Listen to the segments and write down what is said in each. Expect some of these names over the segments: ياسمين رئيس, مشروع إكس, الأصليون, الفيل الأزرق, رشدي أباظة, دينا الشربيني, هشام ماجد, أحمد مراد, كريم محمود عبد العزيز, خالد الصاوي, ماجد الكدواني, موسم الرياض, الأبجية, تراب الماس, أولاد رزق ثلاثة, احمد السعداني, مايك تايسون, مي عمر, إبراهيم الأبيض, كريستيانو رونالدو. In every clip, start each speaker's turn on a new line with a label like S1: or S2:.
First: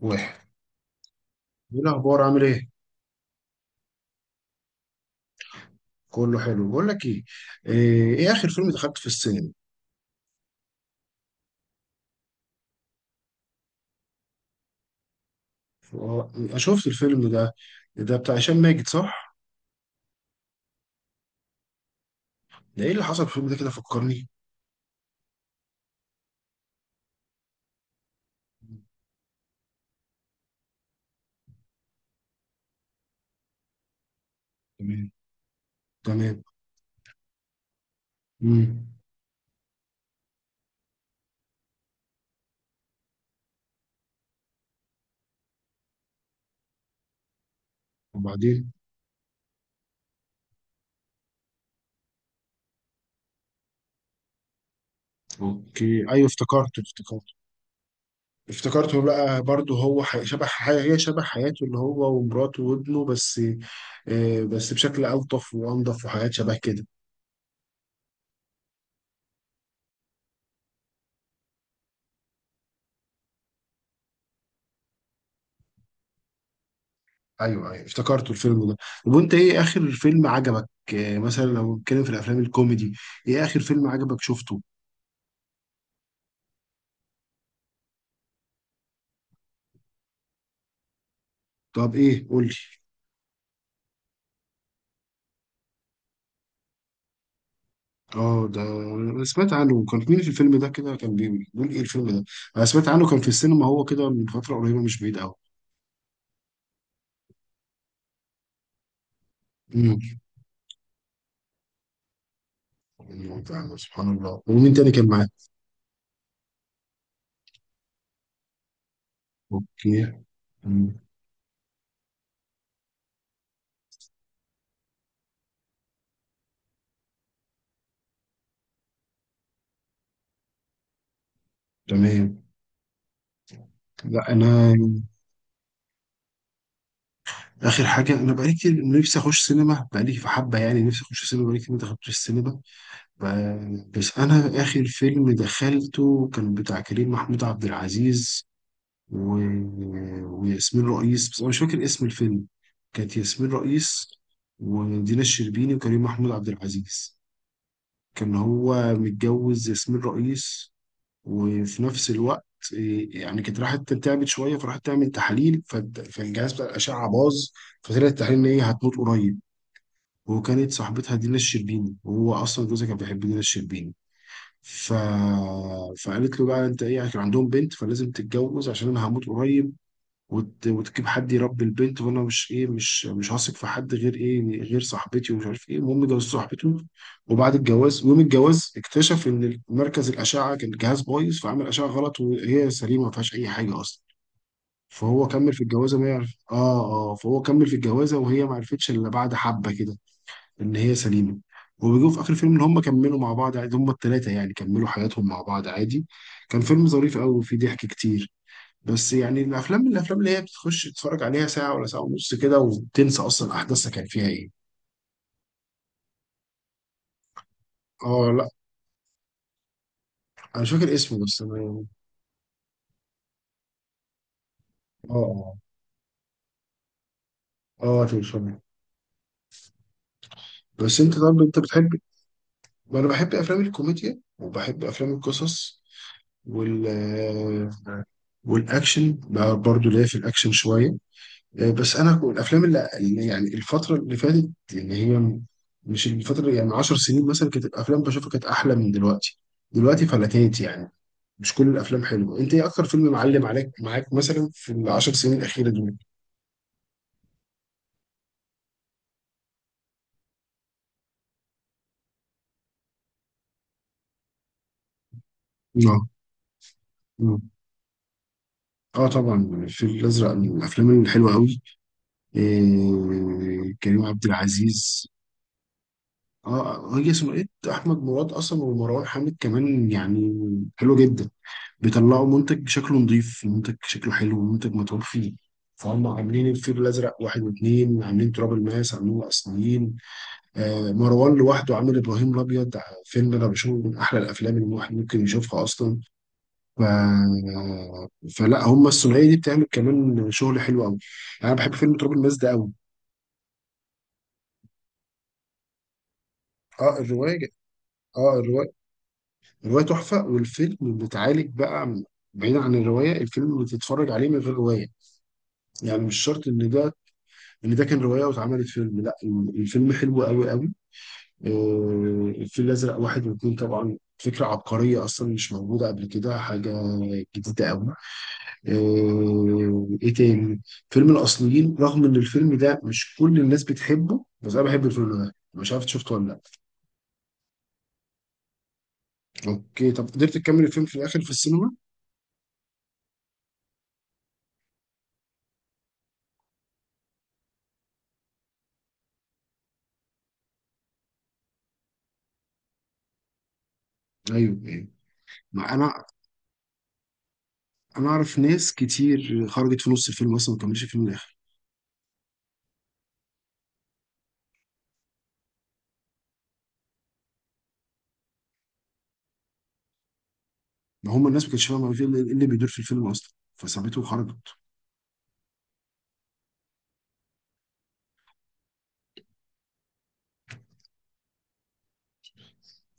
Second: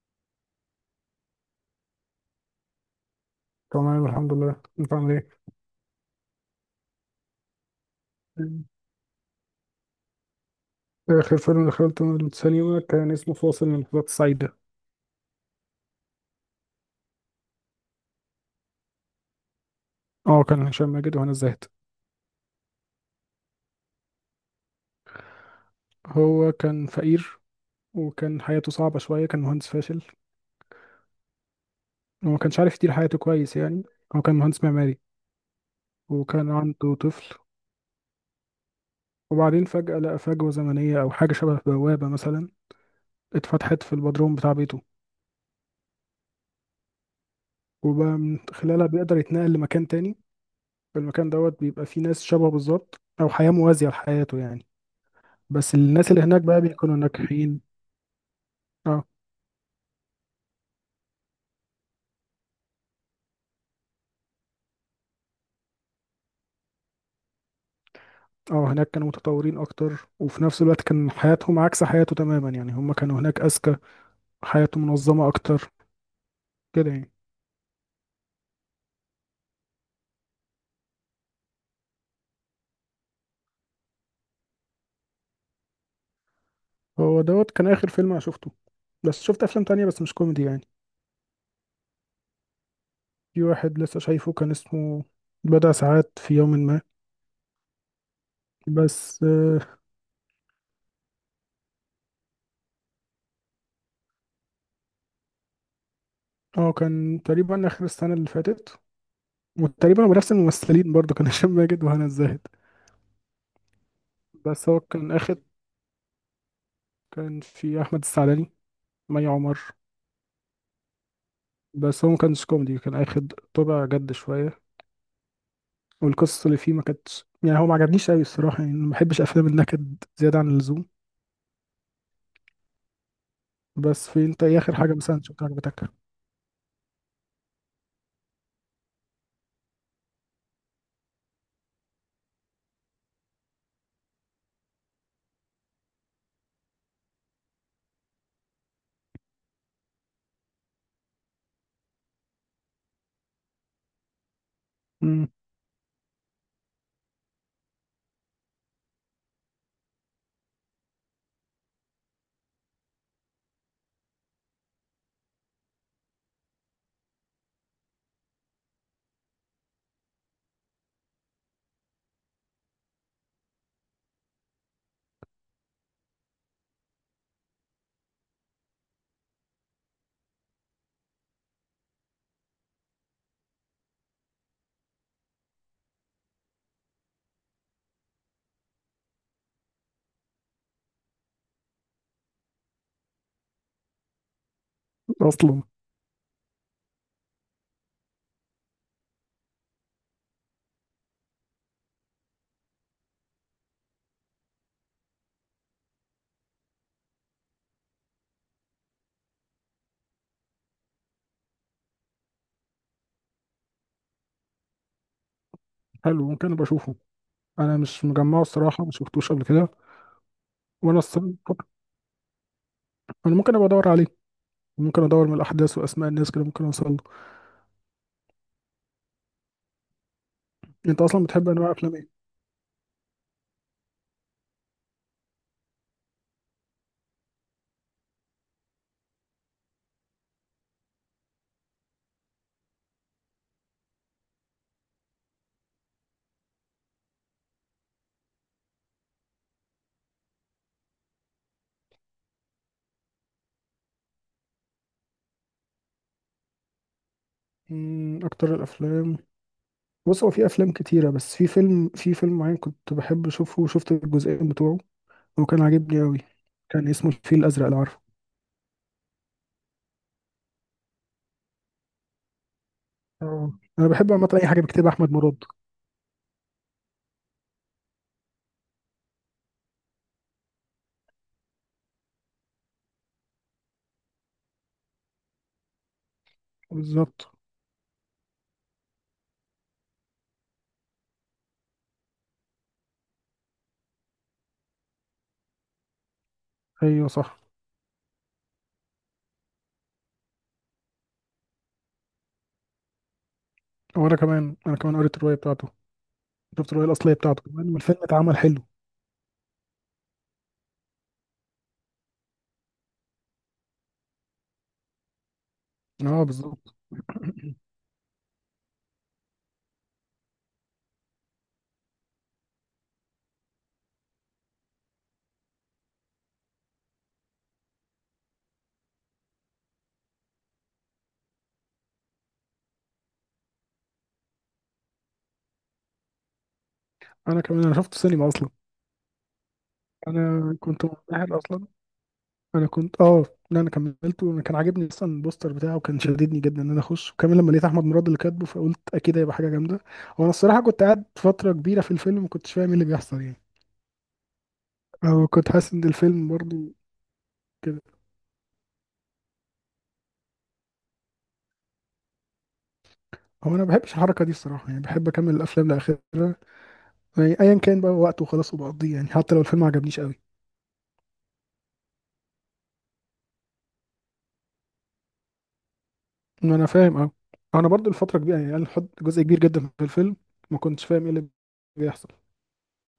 S1: واحد. ايه الاخبار، عامل ايه؟
S2: تمام الحمد لله، انت عامل ايه؟
S1: كله حلو. بقول لك ايه، إيه اخر
S2: مم.
S1: فيلم دخلت في السينما؟
S2: اخر فيلم دخلته السينما كان اسمه فاصل من اللحظات السعيده.
S1: آه، أنا شفت الفيلم ده. ده بتاع هشام ماجد، صح؟
S2: اه، كان هشام ماجد وهنا الزاهد.
S1: ده ايه اللي حصل في الفيلم ده؟ كده فكرني.
S2: هو كان فقير، وكان حياته صعبه شويه، كان مهندس فاشل وما كانش عارف يدير حياته كويس يعني. هو كان مهندس معماري
S1: تمام. تمام.
S2: وكان عنده طفل.
S1: امم.
S2: وبعدين فجاه لقى فجوه زمنيه او حاجه شبه بوابه مثلا اتفتحت في البدروم بتاع بيته، وبقى من
S1: وبعدين؟
S2: خلالها بيقدر يتنقل لمكان تاني. المكان دوت بيبقى فيه ناس شبهه بالظبط، او حياه موازيه لحياته يعني. بس
S1: اوكي،
S2: الناس اللي
S1: ايوه،
S2: هناك بقى بيكونوا ناجحين.
S1: افتكرته
S2: اه.
S1: بقى. برضه هو هي شبه حياته، اللي هو ومراته وابنه بس. آه، بس بشكل الطف وانضف وحاجات شبه كده.
S2: اه، هناك كانوا متطورين اكتر، وفي نفس الوقت كان حياتهم عكس حياته تماما يعني، هم كانوا هناك اذكى، حياته منظمة اكتر، كده يعني.
S1: ايوه ايوه، افتكرته الفيلم ده. طب وانت، ايه اخر فيلم عجبك؟ آه، مثلا لو بنتكلم في الافلام الكوميدي، ايه اخر فيلم عجبك شفته؟
S2: هو دوت كان اخر فيلم انا شفته، بس شفت افلام تانية بس مش كوميدي يعني.
S1: طب ايه، قول لي.
S2: في واحد لسه شايفه كان اسمه بضع ساعات في يوم ما.
S1: اه، ده
S2: بس،
S1: انا سمعت
S2: اه.
S1: عنه. كان مين في الفيلم ده كده؟ كان بيقول ايه الفيلم ده. انا سمعت عنه، كان في السينما هو كده من فتره قريبه، مش بعيد قوي.
S2: آه، كان تقريبا اخر السنة اللي فاتت،
S1: امم.
S2: وتقريبا هو بنفس الممثلين برضه، كان هشام ماجد وهنا الزاهد.
S1: أيوة، فعلا، سبحان الله.
S2: بس
S1: ومين
S2: هو
S1: تاني كان
S2: كان
S1: معاك؟
S2: اخر. كان في احمد السعداني، مي عمر.
S1: اوكي. أمم.
S2: بس هو ما كانش كوميدي، كان اخد طابع جد شويه، والقصص اللي فيه ما كانتش، يعني هو ما عجبنيش قوي الصراحه يعني، ما بحبش افلام النكد زياده عن اللزوم.
S1: تمام.
S2: بس في،
S1: لا
S2: انت ايه
S1: انا،
S2: اخر حاجه مثلا شفتها عجبتك؟
S1: اخر حاجه انا بقالي كتير نفسي اخش سينما، بقالي في حبه يعني، نفسي اخش سينما، بقالي كتير ما دخلتش السينما. بس انا اخر فيلم دخلته كان بتاع كريم محمود عبد العزيز و... وياسمين رئيس، بس انا مش فاكر اسم الفيلم. كانت ياسمين رئيس ودينا
S2: امم.
S1: الشربيني وكريم محمود عبد العزيز. كان هو متجوز ياسمين رئيس، وفي نفس الوقت إيه، يعني كانت راحت تعبت شويه، فراحت تعمل تحاليل فالجهاز بتاع الاشعه باظ، فطلع التحاليل ان هي هتموت قريب. وكانت صاحبتها دينا الشربيني، وهو اصلا جوزها كان بيحب دينا الشربيني. ف... فقالت له بقى، انت ايه يعني، كان عندهم بنت، فلازم تتجوز عشان انا هموت قريب، وتجيب حد يربي البنت، وانا مش ايه، مش مش هثق في حد غير ايه، غير صاحبتي ومش عارف ايه. المهم جوزت صاحبته. وبعد الجواز، يوم الجواز، اكتشف ان مركز الاشعه كان الجهاز بايظ، فعمل اشعه غلط، وهي سليمه ما فيهاش اي حاجه اصلا. فهو كمل في
S2: اصلا.
S1: الجوازه ما يعرف. اه، اه، فهو كمل في الجوازه، وهي ما عرفتش الا بعد حبه كده ان هي سليمه. وبيجوا في اخر الفيلم ان هم كملوا مع بعض عادي، هم الثلاثه، يعني كملوا حياتهم مع بعض عادي. كان فيلم ظريف قوي، وفيه ضحك كتير. بس يعني الافلام من الافلام اللي هي بتخش تتفرج عليها ساعه ولا ساعه ونص كده، وتنسى اصلا احداثها كان فيها ايه.
S2: حلو، ممكن ابقى اشوفه. انا مش
S1: اه
S2: مجمعه
S1: لا،
S2: الصراحه، ما شفتوش قبل كده.
S1: انا مش فاكر
S2: وانا
S1: اسمه،
S2: الصراحه،
S1: بس انا يعني.
S2: انا ممكن ابقى ادور عليه، ممكن ادور من
S1: اه،
S2: الاحداث واسماء الناس كده ممكن اوصل له.
S1: اه، اه، تلفزيون. بس
S2: انت
S1: انت،
S2: اصلا
S1: طب
S2: بتحب
S1: انت
S2: انواع افلام
S1: بتحب،
S2: ايه؟
S1: انا بحب افلام الكوميديا، وبحب افلام القصص، وال والاكشن بقى برضو ليا في الاكشن شويه. آه، بس انا الافلام اللي يعني الفتره اللي فاتت، اللي هي مش الفتره يعني، من 10 سنين مثلا، كانت الافلام بشوفها كانت احلى من دلوقتي. دلوقتي فلتات يعني، مش كل الافلام حلوه. انت ايه اكتر فيلم معلم عليك معاك مثلا في العشر سنين الاخيره دول؟
S2: اكتر الافلام، بص هو في افلام كتيره، بس في فيلم معين كنت بحب اشوفه وشفت الجزئين بتوعه. هو كان عاجبني
S1: اه.
S2: أوي، كان اسمه الفيل
S1: اه.
S2: الأزرق لو عارفه.
S1: آه طبعا، الفيل الازرق من الافلام الحلوه قوي.
S2: اه.
S1: إيه،
S2: أنا
S1: كريم
S2: بحب
S1: عبد
S2: عامة أي حاجة بيكتبها
S1: العزيز.
S2: أحمد مراد.
S1: اه، هي ثنائيه احمد مراد اصلا، ومروان حامد كمان يعني. حلوه جدا. بيطلعوا منتج شكله نظيف، منتج شكله حلو، منتج متعوب فيه. فهم عاملين الفيل الازرق
S2: بالظبط.
S1: واحد واثنين، عاملين تراب الماس، عاملين الاصليين. آه، مروان لوحده عامل ابراهيم الابيض. فيلم انا بشوفه من احلى الافلام اللي الواحد ممكن يشوفها اصلا. ف...
S2: أيوه صح.
S1: فلا، هم الثنائيه دي بتعمل كمان شغل حلو قوي. يعني انا بحب فيلم تراب الماس ده قوي.
S2: وأنا كمان قريت الرواية بتاعته، شفت الرواية
S1: اه
S2: الأصلية
S1: الروايه
S2: بتاعته
S1: ج-
S2: كمان، والفيلم اتعمل
S1: اه
S2: حلو.
S1: الروايه، الروايه تحفه، والفيلم بتعالج بقى بعيدا عن الروايه. الفيلم بتتفرج عليه من غير روايه، يعني مش
S2: أه
S1: شرط ان
S2: بالظبط.
S1: ده، ان ده كان روايه واتعملت فيلم، لا. الفيلم حلو قوي قوي. آه، الفيل الازرق واحد واثنين طبعا فكره عبقريه، اصلا مش موجوده قبل كده، حاجه جديده قوي. آه، ايه تاني. فيلم الاصليين، رغم ان الفيلم ده مش كل الناس بتحبه، بس انا بحب الفيلم ده. مش عارف إنت شفته ولا لا.
S2: أنا كمان أنا شفته سينما أصلا.
S1: اوكي، طب قدرت
S2: أنا
S1: تكمل
S2: كنت
S1: الفيلم في الاخر في
S2: منبهر أصلا.
S1: السينما؟
S2: أنا كنت أه لا، أنا كملته، أنا كان عاجبني أصلا البوستر بتاعه، وكان شددني جدا إن أنا أخش، وكمان لما لقيت أحمد مراد اللي كاتبه فقلت أكيد هيبقى حاجة جامدة. وأنا الصراحة كنت قاعد فترة كبيرة في الفيلم ما كنتش فاهم إيه اللي بيحصل يعني،
S1: ايوه ايوه.
S2: أو كنت حاسس
S1: ما
S2: إن
S1: انا
S2: الفيلم برضه كده.
S1: انا اعرف ناس كتير خرجت في نص الفيلم اصلا، ما كملتش الفيلم للاخر.
S2: هو انا ما بحبش الحركه دي الصراحه يعني، بحب اكمل الافلام لاخرها، يعني ايا كان بقى وقته، وخلاص وبقضيه يعني، حتى لو الفيلم ما عجبنيش قوي.
S1: ما هم الناس ما كانتش فاهمه إيه اللي بيدور في الفيلم اصلا، فسابته وخرجت.
S2: انا فاهم، اه. انا برضو الفتره كبيره يعني، انا حط جزء كبير جدا في الفيلم ما كنتش فاهم ايه اللي بيحصل.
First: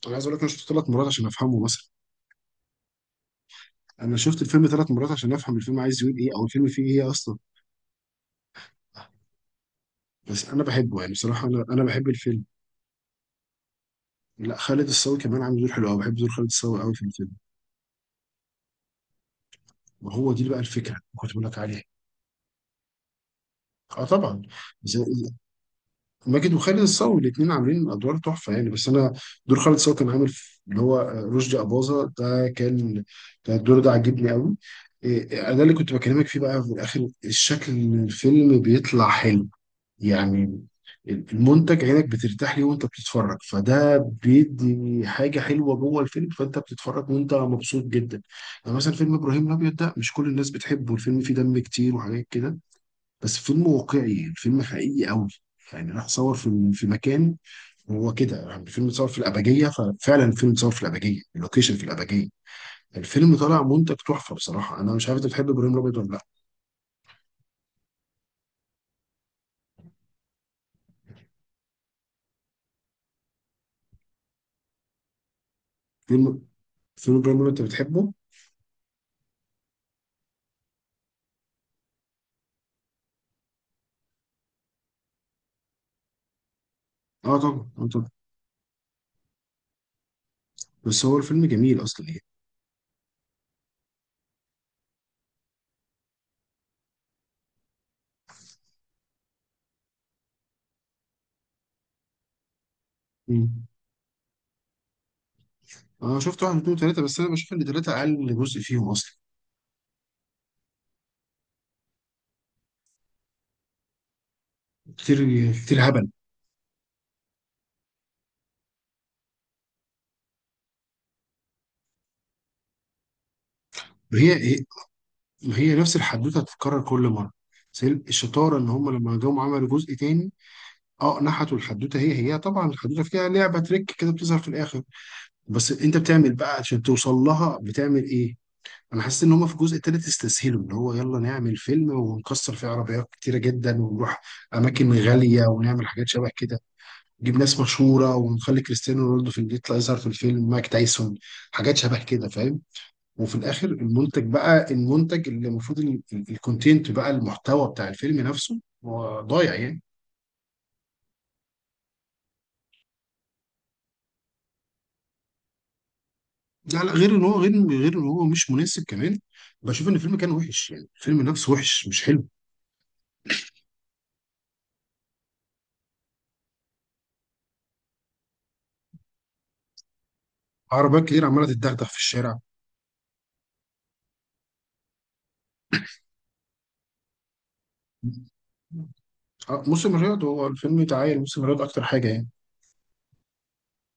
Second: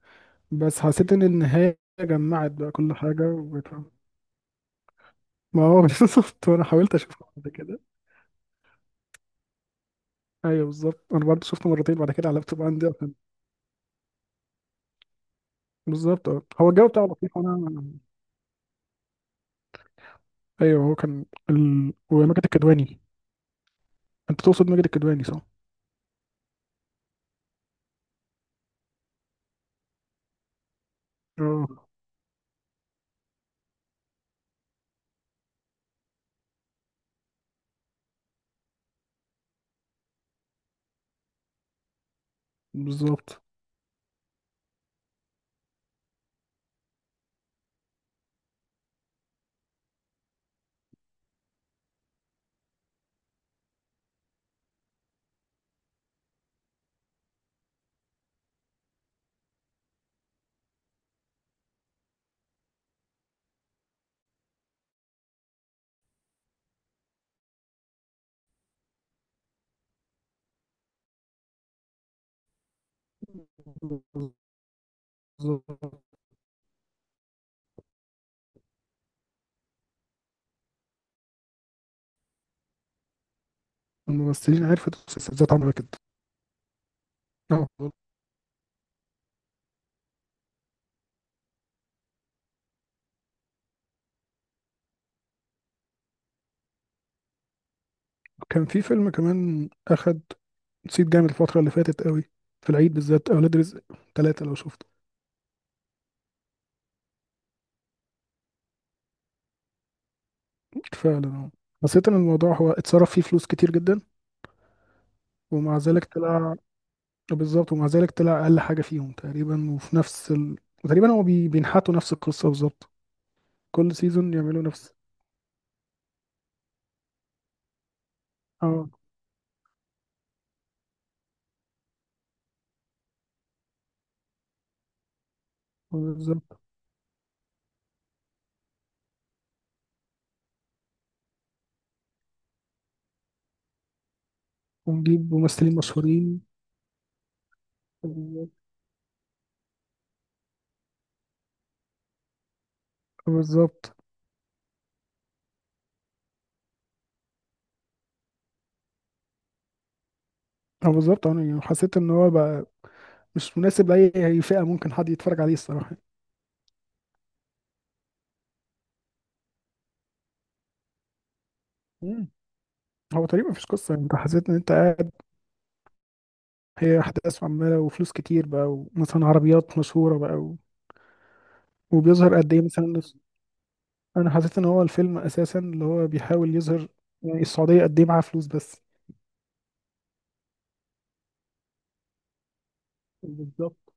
S1: انا عايز اقول لك، انا شفته
S2: بس
S1: ثلاث مرات
S2: حسيت ان
S1: عشان افهمه
S2: النهايه
S1: مثلا.
S2: جمعت بقى كل حاجه وبقيت فاهم.
S1: انا شفت الفيلم ثلاث مرات عشان افهم
S2: ما
S1: الفيلم
S2: هو
S1: عايز يقول ايه، او
S2: بالظبط، وانا
S1: الفيلم فيه
S2: حاولت
S1: ايه
S2: اشوفه
S1: اصلا.
S2: بعد كده.
S1: بس انا
S2: ايوه
S1: بحبه
S2: بالظبط،
S1: يعني،
S2: انا برضو
S1: بصراحه، انا
S2: شفته
S1: انا
S2: مرتين
S1: بحب
S2: بعد كده على
S1: الفيلم.
S2: اللابتوب عندي عشان-
S1: لا، خالد الصاوي كمان عامل دور حلو قوي، بحب دور
S2: بالظبط. اه،
S1: خالد
S2: هو
S1: الصاوي
S2: الجو
S1: قوي في
S2: بتاعه
S1: الفيلم.
S2: لطيف، وانا
S1: وهو دي بقى
S2: ايوه،
S1: الفكره
S2: هو
S1: اللي
S2: كان
S1: كنت بقول لك عليها.
S2: وماجد الكدواني.
S1: اه طبعا.
S2: انت تقصد ماجد الكدواني، صح؟
S1: ماجد وخالد الصاوي الاثنين عاملين ادوار تحفه يعني. بس انا، دور خالد الصاوي كان عامل اللي هو رشدي
S2: اه
S1: اباظه، ده كان، كان الدور ده عاجبني قوي. إيه، انا اللي كنت بكلمك فيه بقى في الاخر، الشكل إن الفيلم بيطلع حلو يعني. المنتج، عينك بترتاح ليه وانت بتتفرج،
S2: بالظبط.
S1: فده بيدي حاجه حلوه جوه الفيلم، فانت بتتفرج وانت مبسوط جدا. يعني مثلا فيلم ابراهيم الابيض، ده مش كل الناس بتحبه، الفيلم فيه دم كتير وحاجات كده، بس فيلم واقعي، الفيلم حقيقي قوي. يعني راح صور في مكان، هو كده يعني، الفيلم اتصور في الأبجية. ففعلا الفيلم اتصور في الأبجية، اللوكيشن في الأبجية. الفيلم طالع منتج تحفة، بصراحة أنا مش عارف أنت بتحب إبراهيم الأبيض ولا لأ.
S2: بالظبط.
S1: فيلم، فيلم إبراهيم الأبيض، أنت بتحبه؟
S2: الممثلين عرفت السلسلة ذات عمرها كده.
S1: أه
S2: اه،
S1: طبعا، أه طبعا. بس هو الفيلم جميل أصلا يعني.
S2: كان في فيلم كمان أخد صيت جامد الفترة اللي فاتت قوي، في العيد بالذات، أولاد
S1: مم.
S2: رزق ثلاثة لو شفته.
S1: أنا شفت واحد اتنين تلاتة، بس أنا بشوف إن تلاتة أقل جزء فيهم أصلا.
S2: فعلا اه. حسيت إن الموضوع هو اتصرف فيه فلوس كتير جدا،
S1: كتير.
S2: ومع
S1: كتير
S2: ذلك
S1: هبل.
S2: طلع. بالظبط، ومع ذلك طلع أقل حاجة فيهم تقريبا، وفي نفس تقريبا هو بينحتوا نفس القصة بالظبط. كل
S1: هي
S2: سيزون
S1: هي،
S2: يعملوا نفس.
S1: هي نفس الحدوتة هتتكرر كل مرة. بس هي الشطارة، إن
S2: اه
S1: هم لما جم عملوا جزء تاني. اه، نحتوا الحدوته هي هي. طبعا الحدوته فيها لعبه تريك كده بتظهر في الاخر، بس انت بتعمل بقى
S2: بالظبط،
S1: عشان توصل لها بتعمل ايه. انا حاسس ان هم في الجزء التالت استسهلوا، اللي هو يلا نعمل فيلم ونكسر فيه عربيات كتيره جدا، ونروح اماكن
S2: ونجيب
S1: غاليه،
S2: ممثلين
S1: ونعمل حاجات شبه
S2: مشهورين.
S1: كده. نجيب ناس مشهوره، ونخلي كريستيانو رونالدو في اللي يطلع يظهر في الفيلم، مايك تايسون، حاجات شبه كده، فاهم. وفي الاخر
S2: بالظبط.
S1: المنتج بقى، المنتج اللي المفروض، الكونتنت بقى، المحتوى بتاع الفيلم نفسه هو ضايع يعني.
S2: اه بالظبط، انا يعني حسيت ان هو بقى مش مناسب لأي أي فئة ممكن حد يتفرج عليه الصراحة.
S1: لا لا، غير ان هو، غير ان هو مش مناسب كمان، بشوف ان الفيلم كان وحش يعني، الفيلم نفسه وحش مش حلو.
S2: مم. هو تقريبا مفيش قصة يعني، انت حسيت ان انت قاعد- هي أحداث عمالة وفلوس كتير بقى، ومثلا عربيات مشهورة بقى
S1: عربيات كتير عماله تتدغدغ في
S2: وبيظهر
S1: الشارع.
S2: قد ايه مثلا. انا حسيت ان هو الفيلم اساسا اللي هو بيحاول يظهر يعني السعودية قد ايه معاها فلوس بس.
S1: آه، موسم الرياض، هو الفيلم اتعايل موسم الرياض اكتر حاجه يعني.
S2: بالظبط،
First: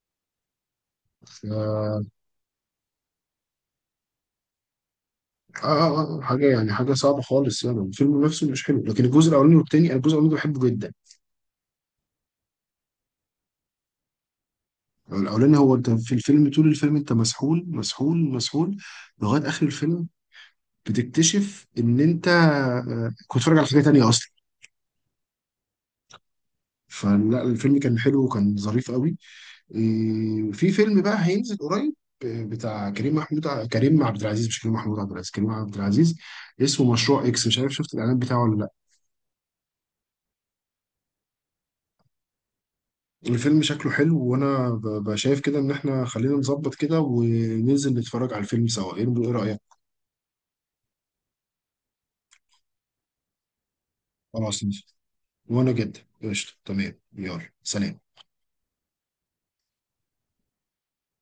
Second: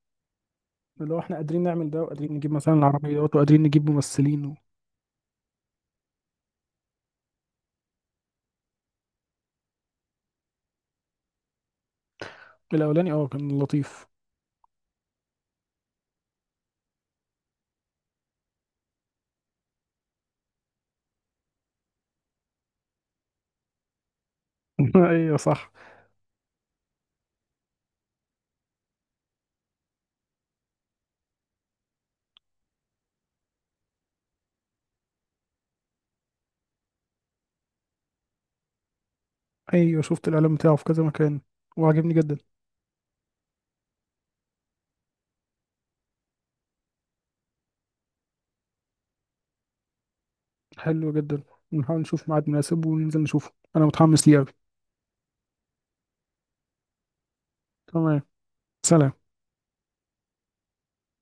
S2: اللي هو احنا قادرين نعمل ده،
S1: آه،
S2: وقادرين نجيب مثلا العربيات، وقادرين نجيب ممثلين
S1: آه، آه، حاجه يعني، حاجه صعبه خالص يعني، الفيلم نفسه مش حلو، لكن الجزء الاولاني والتاني، أنا الجزء الاولاني ده بحبه جدا.
S2: الاولاني، اه كان لطيف.
S1: الاولاني، هو انت في الفيلم، طول الفيلم انت مسحول مسحول مسحول لغايه اخر الفيلم، بتكتشف ان انت آه، كنت بتتفرج على حاجه تانيه اصلا.
S2: ايوه صح.
S1: فلا، الفيلم كان حلو وكان ظريف قوي. إيه، في فيلم بقى هينزل قريب. آه، بتاع كريم عبد العزيز، مش كريم محمود عبد العزيز، كريم عبد العزيز. اسمه مشروع اكس، مش عارف شفت الاعلان بتاعه ولا لا.
S2: ايوه شفت الاعلان بتاعه في كذا مكان وعجبني جدا.
S1: الفيلم شكله حلو، وانا شايف كده ان احنا خلينا نظبط كده وننزل نتفرج على الفيلم سوا، ايه، إيه رأيك؟
S2: حلو جدا، نحاول نشوف ميعاد مناسب وننزل نشوفه، انا متحمس ليه أوي.
S1: خلاص ننزل. وانا جدا. قشطة، تمام، يلا سلام.
S2: تمام، سلام.